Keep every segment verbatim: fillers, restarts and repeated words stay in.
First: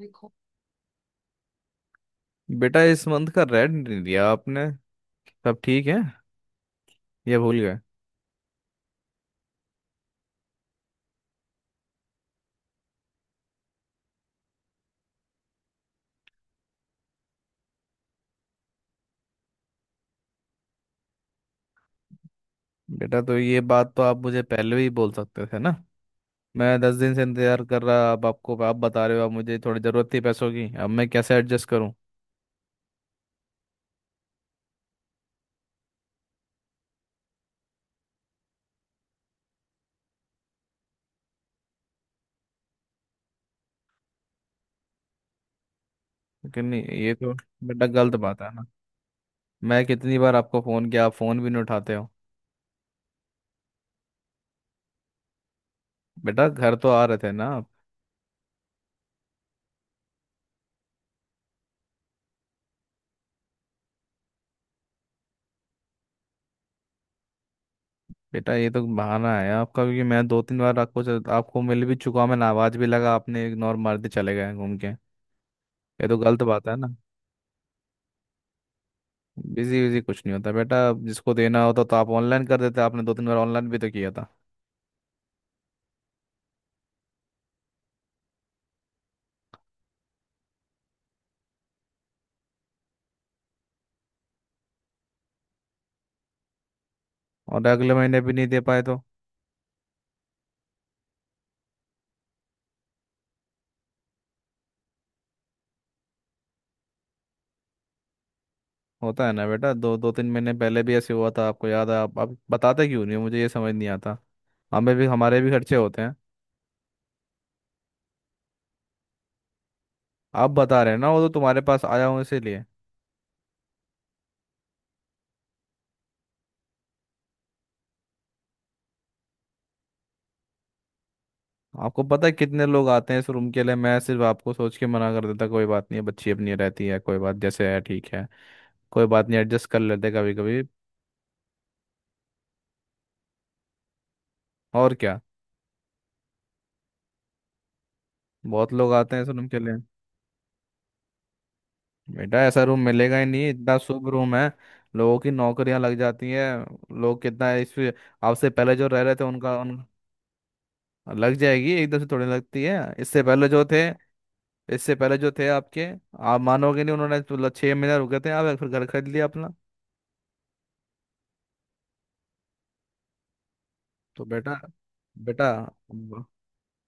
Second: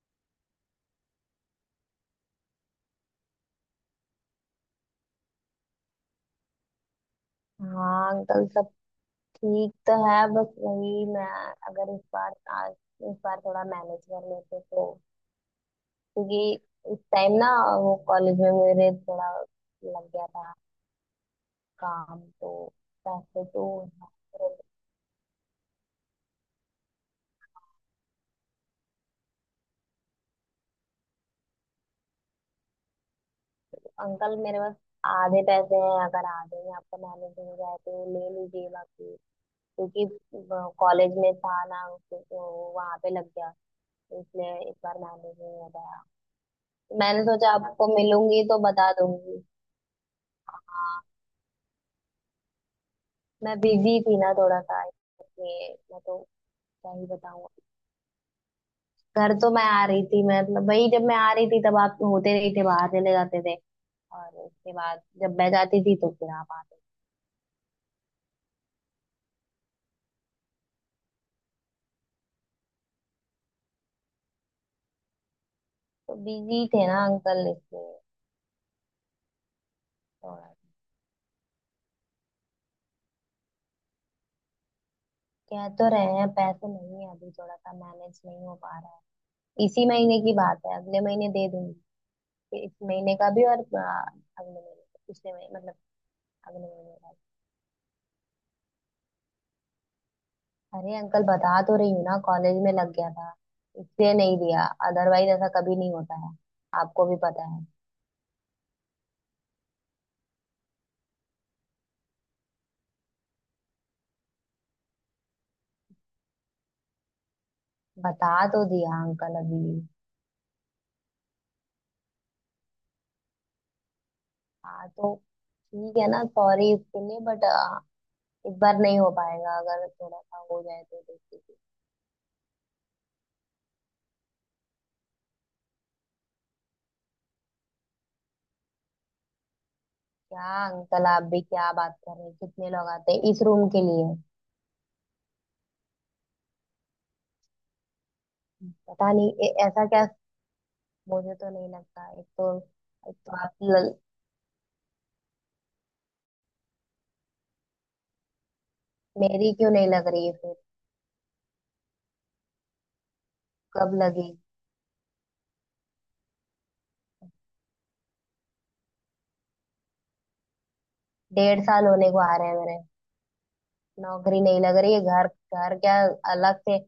देखो बेटा, इस मंथ का रेंट नहीं दिया आपने। सब ठीक है? ये भूल गए? हाँ अंकल, सब ठीक तो है। बस वही, मैं अगर इस बार, आज, इस बार थोड़ा मैनेज कर लेते तो, क्योंकि इस टाइम ना, वो कॉलेज में मेरे थोड़ा लग गया था काम तो, बेटा, तो पैसे ये तो। बात तो आप मुझे पहले भी बोल सकते थे ना। मैं दस दिन से इंतजार कर रहा, अब आपको आप बता रहे हो। अब मुझे थोड़ी ज़रूरत थी पैसों की, अब मैं कैसे एडजस्ट करूं? अंकल मेरे पास आधे पैसे हैं, अगर आधे में आपका मैनेज हो जाए तो ले लीजिए, बाकी क्योंकि कॉलेज में था ना, तो तो वहां पे लग गया, इसलिए इस बार मैनेज नहीं हो पाया। लेकिन नहीं ये मैंने तो, सोचा बेटा आपको गलत बात मिलूंगी है तो ना। बता दूंगी। मैं कितनी बार आपको फ़ोन किया, आप हाँ, फ़ोन भी नहीं उठाते हो। मैं बिजी थी ना थोड़ा सा, इसलिए मैं तो बेटा, घर तो क्या आ ही रहे थे ना बताऊँ। आप? घर तो मैं आ रही थी, मैं मतलब वही, जब मैं आ रही थी तब आप होते नहीं थे, बाहर चले जाते थे। और उसके बाद जब मैं जाती थी तो फिर आप आते थे। बेटा, ये तो बहाना है आपका, क्योंकि मैं दो तीन बार आपको आपको मिल भी चुका हूं, मैंने आवाज़ भी लगा, आपने इग्नोर मार के चले गए घूम के। ये तो तो गलत बिजी बात है थे ना। ना अंकल, इसलिए बिजी बिजी कुछ नहीं थोड़ा। होता बेटा। जिसको देना होता तो आप ऑनलाइन कर देते, आपने दो तीन बार ऑनलाइन भी तो किया था। कह तो रहे हैं पैसे नहीं है अभी, थोड़ा सा मैनेज नहीं हो पा रहा है, इसी महीने की बात है। अगले महीने दे दूंगी, फिर इस महीने का भी और आ, अगले महीने, पिछले महीने मतलब, अगले महीने का भी। और अगले महीने भी नहीं दे पाए तो? अरे अंकल, बता तो रही हूँ ना, कॉलेज में लग गया था, इसलिए नहीं दिया, अदरवाइज ऐसा कभी नहीं होता है, आपको भी पता है। होता है ना बेटा, दो दो तीन महीने पहले भी ऐसे हुआ था, आपको याद है? आप, आप बताते क्यों नहीं हो? मुझे ये समझ नहीं आता। हमें भी, हमारे भी खर्चे होते हैं। बता तो दिया अंकल अभी। आप बता रहे हैं ना, वो तो तुम्हारे पास आया हूँ इसीलिए। हाँ तो ठीक है ना, सॉरी इसके लिए, बट इस बार नहीं हो पाएगा, अगर थोड़ा सा हो जाए तो देख लीजिए। आपको पता है कितने लोग आते हैं इस रूम के लिए? मैं सिर्फ आपको सोच के मना कर देता, कोई बात नहीं है, बच्ची अपनी रहती है, कोई बात जैसे है, ठीक है। कोई बात नहीं, एडजस्ट कर लेते कभी क्या कभी। अंकल, आप भी क्या बात कर रहे हैं, कितने लोग आते हैं इस रूम के लिए। और क्या, बहुत लोग पता आते हैं इस नहीं रूम ए, के लिए। ऐसा क्या, मुझे तो नहीं लगता। एक बेटा, तो, ऐसा रूम एक मिलेगा ही तो नहीं, आप इतना ल, शुभ रूम है। लोगों की नौकरियां लग जाती हैं, लोग कितना इस, आपसे पहले जो रह रहे थे मेरी उनका क्यों उन, नहीं लग रही है फिर, लग जाएगी एकदम से, थोड़ी लगती है, इससे पहले जो थे, कब लगी। इससे पहले जो थे आपके, आप मानोगे नहीं, उन्होंने तो मतलब छह महीने रुके थे, आप फिर घर खरीद लिया अपना। डेढ़ साल होने को आ रहे हैं मेरे, तो नौकरी बेटा, नहीं लग रही है, घर बेटा घर क्या। अब- अलग से,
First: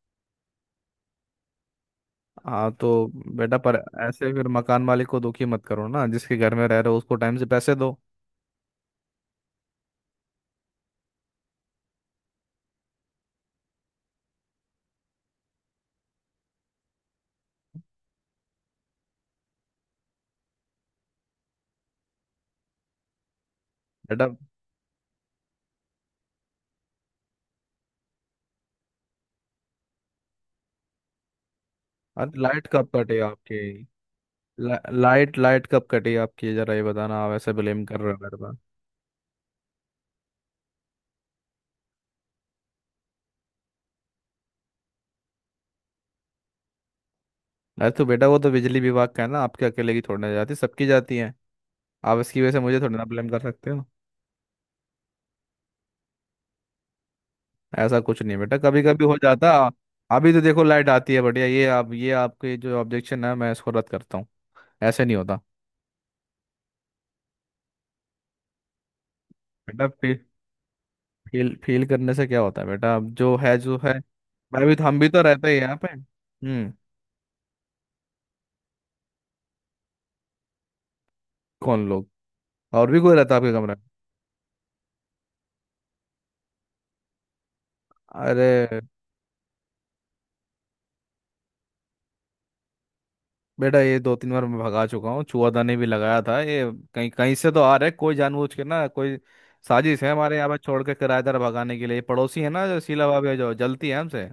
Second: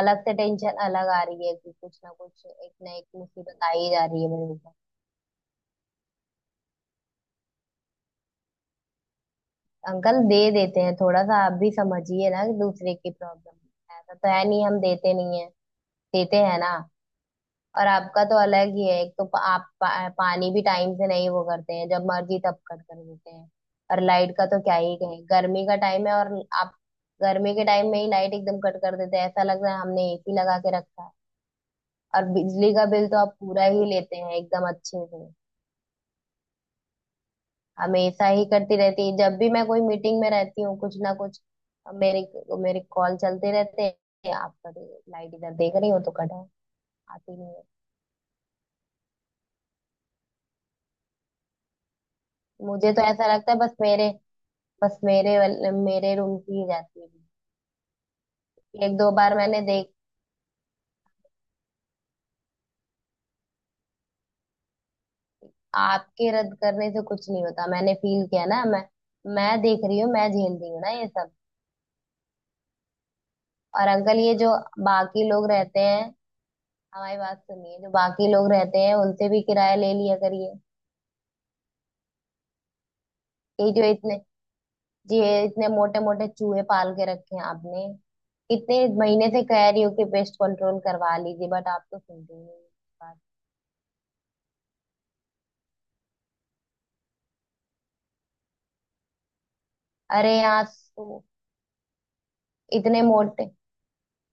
अलग से टेंशन अलग आ रही है, कि कुछ ना कुछ हाँ एक ना एक तो बेटा, मुसीबत आ पर ही जा रही है ऐसे फिर मेरे ऊपर। मकान मालिक को दुखी मत करो ना, जिसके घर में रह रहे हो उसको टाइम से पैसे दो। अंकल दे देते हैं, थोड़ा सा आप भी समझिए ना, कि दूसरे की प्रॉब्लम। ऐसा तो है नहीं हम देते नहीं है, देते हैं ना। और आपका तो अलग ही है, एक तो पा- आप पा, पानी भी टाइम से नहीं वो करते हैं, जब मर्जी तब कट कर देते हैं। और बेटा, लाइट का तो क्या ही कहें, गर्मी का टाइम है, और आप गर्मी के टाइम में ही लाइट एकदम कट कर देते हैं। ऐसा लग रहा है हमने एसी लगा के रखा है, और अरे लाइट बिजली का कब बिल तो कटे आप आपके? पूरा ही लेते हैं एकदम ला, अच्छे से। लाइट लाइट कब कटी आपकी? जरा ये बताना, आप ऐसे ब्लेम कर रहे हो हमेशा मेरे ही पर। करती रहती है, जब भी मैं कोई मीटिंग में रहती हूँ कुछ ना कुछ, मेरे तो मेरे कॉल चलते रहते हैं। आप कभी लाइट इधर देख रही हो तो कट है, आती नहीं है। अरे तो बेटा, वो तो बिजली विभाग का है ना, आपके अकेले की थोड़ी ना जाती, सबकी जाती है। आप इसकी वजह से मुझे मुझे थोड़ी तो ना ऐसा ब्लेम कर लगता है सकते बस हो। मेरे बस मेरे वाल- मेरे रूम की ही जाती ऐसा कुछ नहीं बेटा, कभी है, एक कभी दो हो बार जाता। मैंने देख। अभी तो देखो लाइट आती है बढ़िया, ये आप, ये आपके जो ऑब्जेक्शन है मैं इसको रद्द करता हूँ। ऐसे नहीं होता। आपके रद्द करने से कुछ नहीं होता, मैंने फील किया ना, मैं मैं देख बेटा रही हूँ, फील, मैं झेल रही हूँ ना ये सब। फील फील करने से क्या होता है बेटा? अब जो है जो और है। अंकल, ये जो मैं भी, हम भी तो बाकी लोग रहते हैं यहाँ रहते पे। हैं, हम्म। हमारी बात सुनिए, जो बाकी लोग रहते हैं उनसे भी किराया ले लिया करिए। कौन लोग, और भी कोई रहता है आपके ये कमरे में? जो इतने ये इतने मोटे मोटे चूहे पाल के रखे हैं आपने। अरे इतने महीने से कह रही हो कि पेस्ट कंट्रोल करवा लीजिए, बट आप तो सुनते ही नहीं मेरी बात। बेटा, ये दो तीन बार मैं भगा चुका हूँ, चूआदानी भी लगाया था, ये कहीं कहीं से तो आ रहा है, कोई जानबूझ के ना। कोई साजिश है, अरे हमारे यहाँ पे यहाँ छोड़ के तो किराएदार भगाने के लिए, पड़ोसी है ना, जो इतने शीला भाभी है, मोटे जो जलती है हमसे।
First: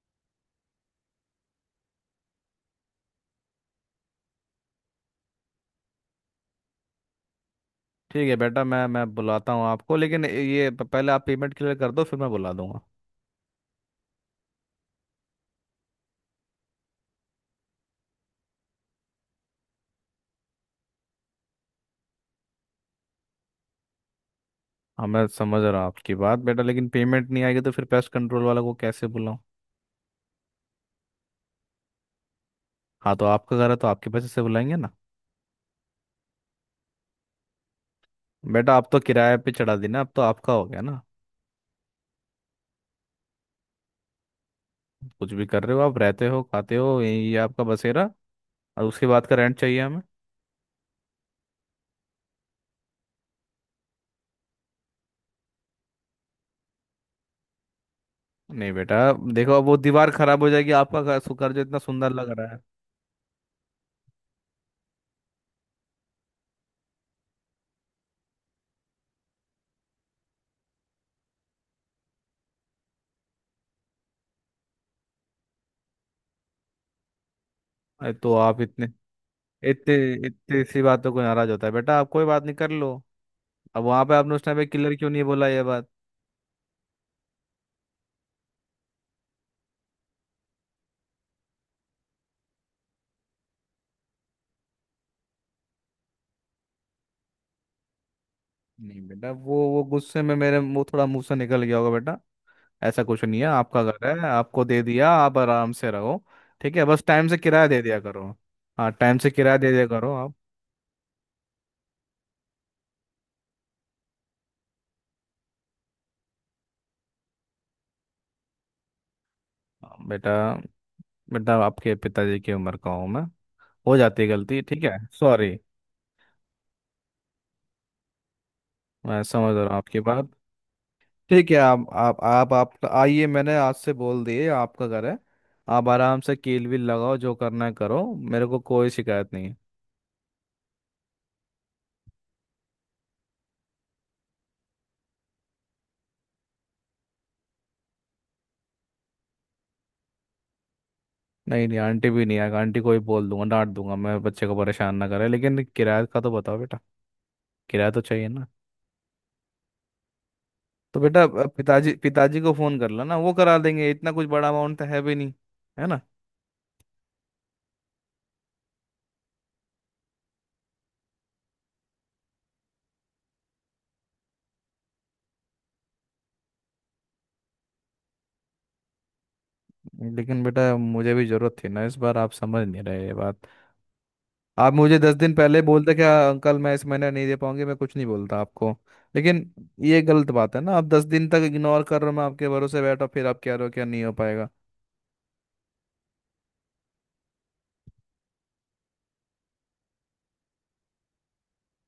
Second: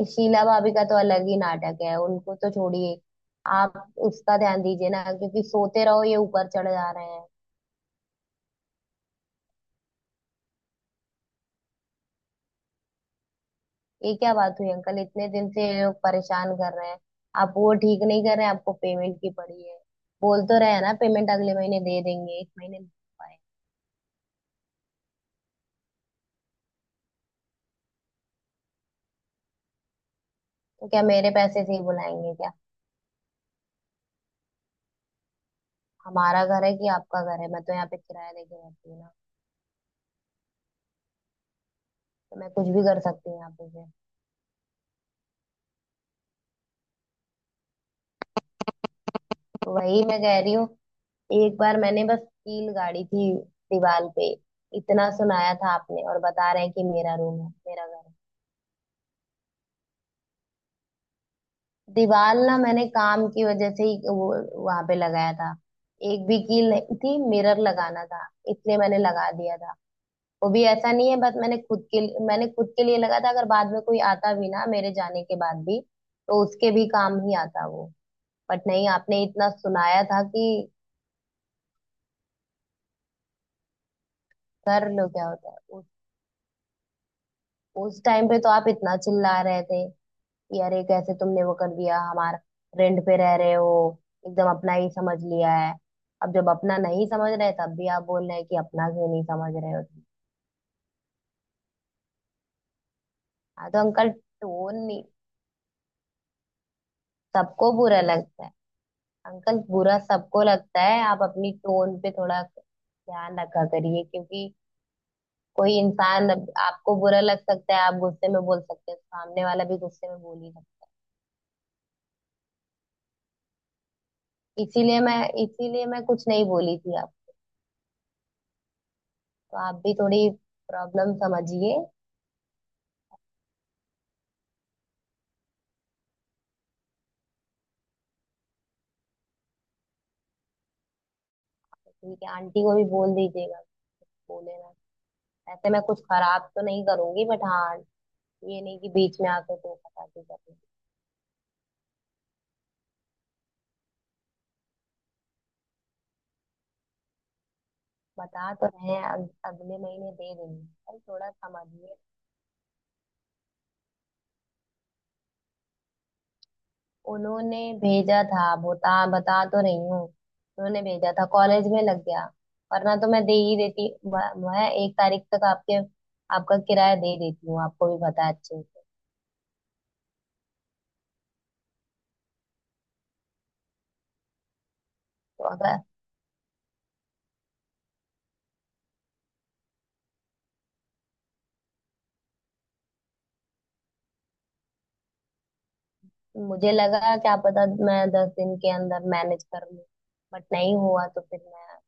इस शीला भाभी का तो अलग ही नाटक है, उनको तो छोड़िए। आप उसका ध्यान दीजिए ना, क्योंकि सोते रहो ये ऊपर चढ़ जा रहे हैं। ठीक है बेटा, मैं मैं बुलाता हूँ आपको, लेकिन ये प- पहले आप पेमेंट क्लियर कर दो, फिर मैं बुला दूंगा। ये क्या बात हुई अंकल, इतने दिन से ये लोग परेशान कर रहे हैं, आप वो ठीक नहीं कर रहे हैं, आपको पेमेंट की पड़ी है। बोल तो रहे हैं ना, पेमेंट अगले महीने दे देंगे, इस महीने नहीं दे पाए। हाँ, मैं समझ रहा हूँ आपकी बात बेटा, लेकिन पेमेंट नहीं आएगी तो फिर पेस्ट कंट्रोल वाला को कैसे बुलाऊँ? तो क्या मेरे पैसे से ही बुलाएंगे क्या। हाँ तो आपका घर है, तो आपके पैसे से बुलाएंगे ना। हमारा घर है कि आपका घर है, मैं तो यहाँ पे किराया लेके बेटा, आप रहती तो हूँ ना। किराए पे चढ़ा देना, अब तो आपका हो गया ना। तो मैं कुछ भी कर सकती हूँ यहाँ पे से। कुछ भी कर रहे हो, आप रहते हो, खाते हो, यही आपका बसेरा। और उसके बाद का रेंट तो चाहिए हमें। वही मैं कह रही हूँ, एक बार मैंने बस कील गाड़ी थी दीवार पे, इतना सुनाया था आपने, और बता रहे हैं कि मेरा रूम है मेरा घर है। नहीं बेटा देखो, अब वो दीवार खराब हो जाएगी, आपका घर सु- घर जो इतना सुंदर लग दीवार रहा ना है। मैंने काम की वजह से ही वो वहां पे लगाया था, एक भी कील नहीं थी, मिरर लगाना था इसलिए मैंने लगा दिया था। वो भी ऐसा नहीं है, बस मैंने खुद के लिए- मैंने खुद के लिए लगा था, अगर बाद में कोई आता भी ना मेरे जाने के बाद भी, तो उसके भी काम ही आता वो। अरे तो आप बट इतने, नहीं, आपने इतना इतने सुनाया था कि इतनी सी बातों को नाराज होता है बेटा? आप कोई बात नहीं, कर लो। अब वहां पे आपने उस टाइम पे कर किलर लो क्यों नहीं क्या बोला होता है ये उस बात? उस टाइम पे तो आप इतना चिल्ला रहे थे, यार ये कैसे तुमने वो कर दिया, हमारा रेंट पे रह रहे हो एकदम अपना ही समझ लिया है। अब जब अपना नहीं समझ रहे, तब भी आप बोल रहे हैं कि अपना नहीं क्यों नहीं बेटा, समझ वो रहे वो हो। गुस्से में मेरे मुंह, थोड़ा मुंह से निकल गया होगा बेटा। ऐसा कुछ नहीं है, हाँ तो आपका घर अंकल, है, आपको टोन दे नहीं, दिया, आप आराम से रहो। ठीक है, बस टाइम से किराया सबको दे दिया बुरा करो। लगता है। हाँ, टाइम से किराया अंकल, दे दिया बुरा करो आप। सबको लगता है, आप अपनी टोन पे थोड़ा ध्यान रखा करिए, क्योंकि कोई इंसान, अब आपको बुरा लग सकता है, आप गुस्से में बोल सकते हैं, सामने वाला भी हाँ गुस्से में बेटा, बोल ही सकता बेटा आपके पिताजी की उम्र का हूँ मैं, हो जाती है गलती। है, ठीक है, इसीलिए मैं सॉरी। इसीलिए मैं कुछ नहीं बोली थी आप। मैं समझ तो रहा हूँ आप भी आपकी थोड़ी बात। प्रॉब्लम ठीक है, समझिए। आप आप आप आप आइए, मैंने आज से बोल दिए आपका घर है। आप आराम से कील वील लगाओ, जो करना है करो, मेरे को कोई शिकायत नहीं है। ठीक है, आंटी को भी बोल दीजिएगा, बोले ना। ऐसे मैं कुछ खराब तो नहीं करूंगी, बट हाँ, ये नहीं कि बीच में आके तो खटाखी कर दूं। नहीं नहीं, आंटी भी नहीं आएगा, आंटी को ही बोल दूंगा, डांट दूंगा मैं, बच्चे को परेशान ना करे, लेकिन किराया का तो बताओ बेटा। किराया तो चाहिए ना। बता तो रहे हैं अग, अगले महीने दे देंगे, पर तो बेटा थोड़ा अ, पिताजी समझिए। पिताजी को फोन कर लो ना, वो करा देंगे, इतना कुछ बड़ा अमाउंट तो है भी नहीं, है ना? उन्होंने भेजा था, बता बता तो रही हूँ, उन्होंने भेजा था, कॉलेज में लग गया, वरना तो मैं दे ही देती। म- मैं एक तारीख तक आपके, आपका किराया दे देती हूँ, आपको भी पता है अच्छे से। लेकिन बेटा, मुझे भी जरूरत थी ना इस बार, आप समझ नहीं रहे ये बात। आप मुझे दस दिन तो पहले अगर बोलते, क्या अंकल मैं इस महीने नहीं दे पाऊंगी, मैं कुछ नहीं बोलता आपको। लेकिन ये गलत बात है ना, आप दस दिन तक इग्नोर कर रहे हो, मैं आपके भरोसे बैठा, फिर आप कह रहे हो क्या नहीं हो पाएगा। मुझे लगा क्या पता मैं दस दिन के अंदर मैनेज कर लूँ, बट नहीं हुआ, तो फिर मैं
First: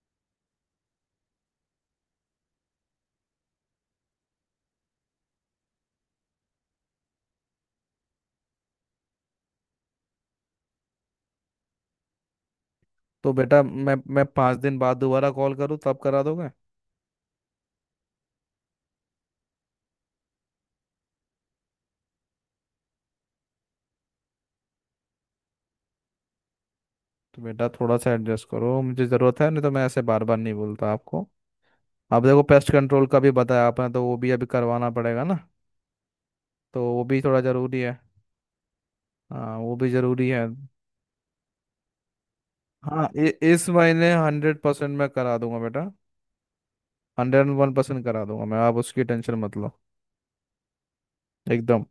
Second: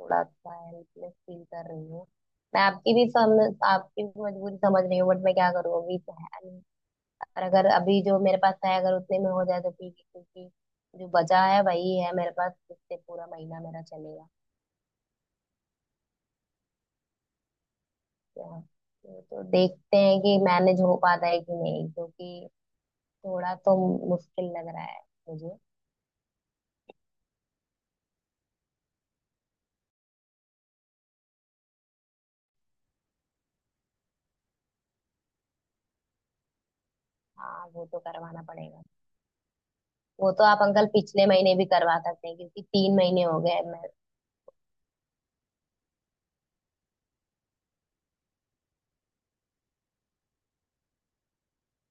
थोड़ा सा हेल्पलेस फील कर रही हूँ। मैं आपकी भी समझ, आपकी भी मजबूरी समझ रही हूँ, बट मैं क्या करूँ, अभी तो है नहीं। और अगर अभी जो मेरे पास है, अगर उतने में हो जाए तो ठीक है, क्योंकि जो बचा है वही है मेरे पास जिससे पूरा तो महीना बेटा, मेरा मैं मैं चलेगा। पाँच दिन बाद दोबारा कॉल करूँ, तब करा दोगे? तो तो देखते हैं कि मैनेज हो पाता है कि नहीं, क्योंकि थोड़ा तो मुश्किल लग रहा है मुझे। तो बेटा थोड़ा सा एडजस्ट करो, मुझे ज़रूरत है, नहीं तो मैं ऐसे बार बार नहीं बोलता आपको। आप देखो, पेस्ट कंट्रोल का भी बताया आपने, तो वो भी अभी करवाना पड़ेगा ना, तो वो भी थोड़ा हाँ ज़रूरी वो है। तो करवाना पड़ेगा, हाँ, वो भी ज़रूरी वो है। तो आप अंकल पिछले महीने भी करवा सकते हैं, क्योंकि तीन हाँ, महीने इ- हो गए इस मैं। महीने हंड्रेड परसेंट मैं करा दूंगा बेटा, हंड्रेड वन परसेंट करा दूंगा मैं, आप उसकी टेंशन मत लो, एकदम।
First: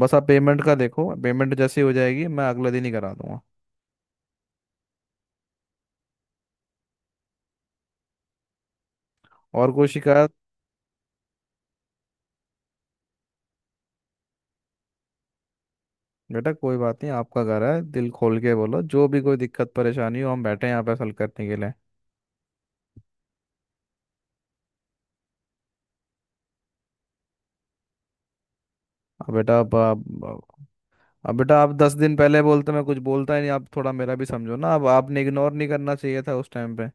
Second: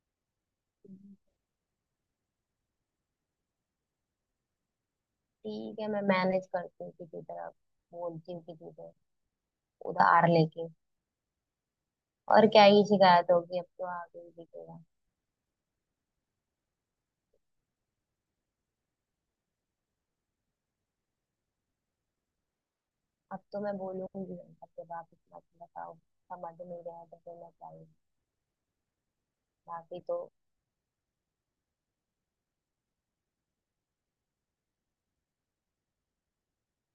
बस आप पेमेंट का देखो, पेमेंट जैसे ही हो जाएगी मैं अगले दिन ही करा दूंगा। ठीक है, मैं मैनेज करती हूँ किसी तरह, बोलती हूँ किसी से और कोई उधार शिकायत? लेके। और क्या ही शिकायत होगी, अब तो आगे ही दिखेगा। बेटा कोई बात नहीं, आपका घर है, दिल खोल के बोलो, जो भी कोई दिक्कत परेशानी हो, हम बैठे हैं यहाँ पे हल करने के लिए। अब तो मैं बोलूंगी, अब जब आप इतना तो बताओ, समझ नहीं रहे तो फिर मैं क्या ही, अब बेटा अब बाकी तो। अब अब बेटा, आप दस दिन पहले बोलते, मैं कुछ बोलता ही नहीं, आप थोड़ा मेरा भी समझो ना। अब आपने इग्नोर नहीं करना चाहिए था उस टाइम पे।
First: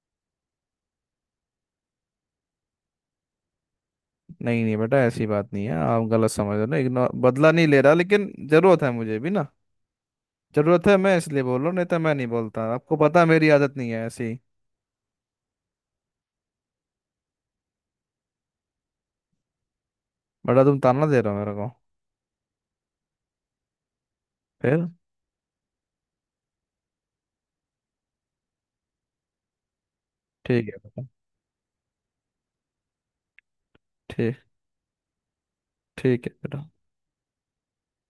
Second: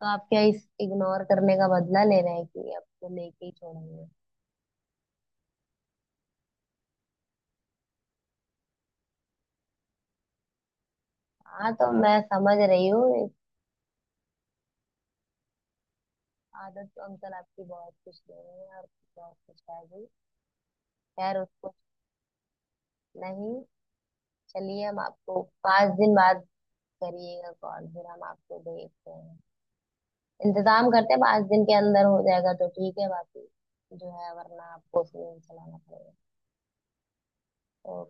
तो आप क्या इस इग्नोर करने का बदला ले रहे हैं, कि अब तो लेके ही छोड़ेंगे। नहीं नहीं बेटा, ऐसी बात नहीं है, आप गलत समझ रहे हो ना, इग्नोर बदला नहीं ले रहा, लेकिन जरूरत है मुझे भी ना। जरूरत है, मैं इसलिए बोल रहा हाँ हूँ, नहीं तो तो मैं मैं नहीं समझ बोलता, रही आपको हूँ पता है इस, मेरी आदत नहीं है ऐसी। आदत तो अंकल आपकी, बहुत कुछ दे रहे हैं और बहुत कुछ है भी। बड़ा तुम ताना दे रहे हो खैर मेरे को। उसको, नहीं, चलिए, फिर? हम आपको पाँच दिन बाद, करिएगा कॉल, फिर हम आपको देखते हैं, ठीक है इंतजाम बेटा। करते हैं, पाँच दिन के अंदर हो जाएगा तो ठीक है, बाकी जो है ठीक, वरना आपको उसे चलाना पड़ेगा। ठीक है बेटा। ओके।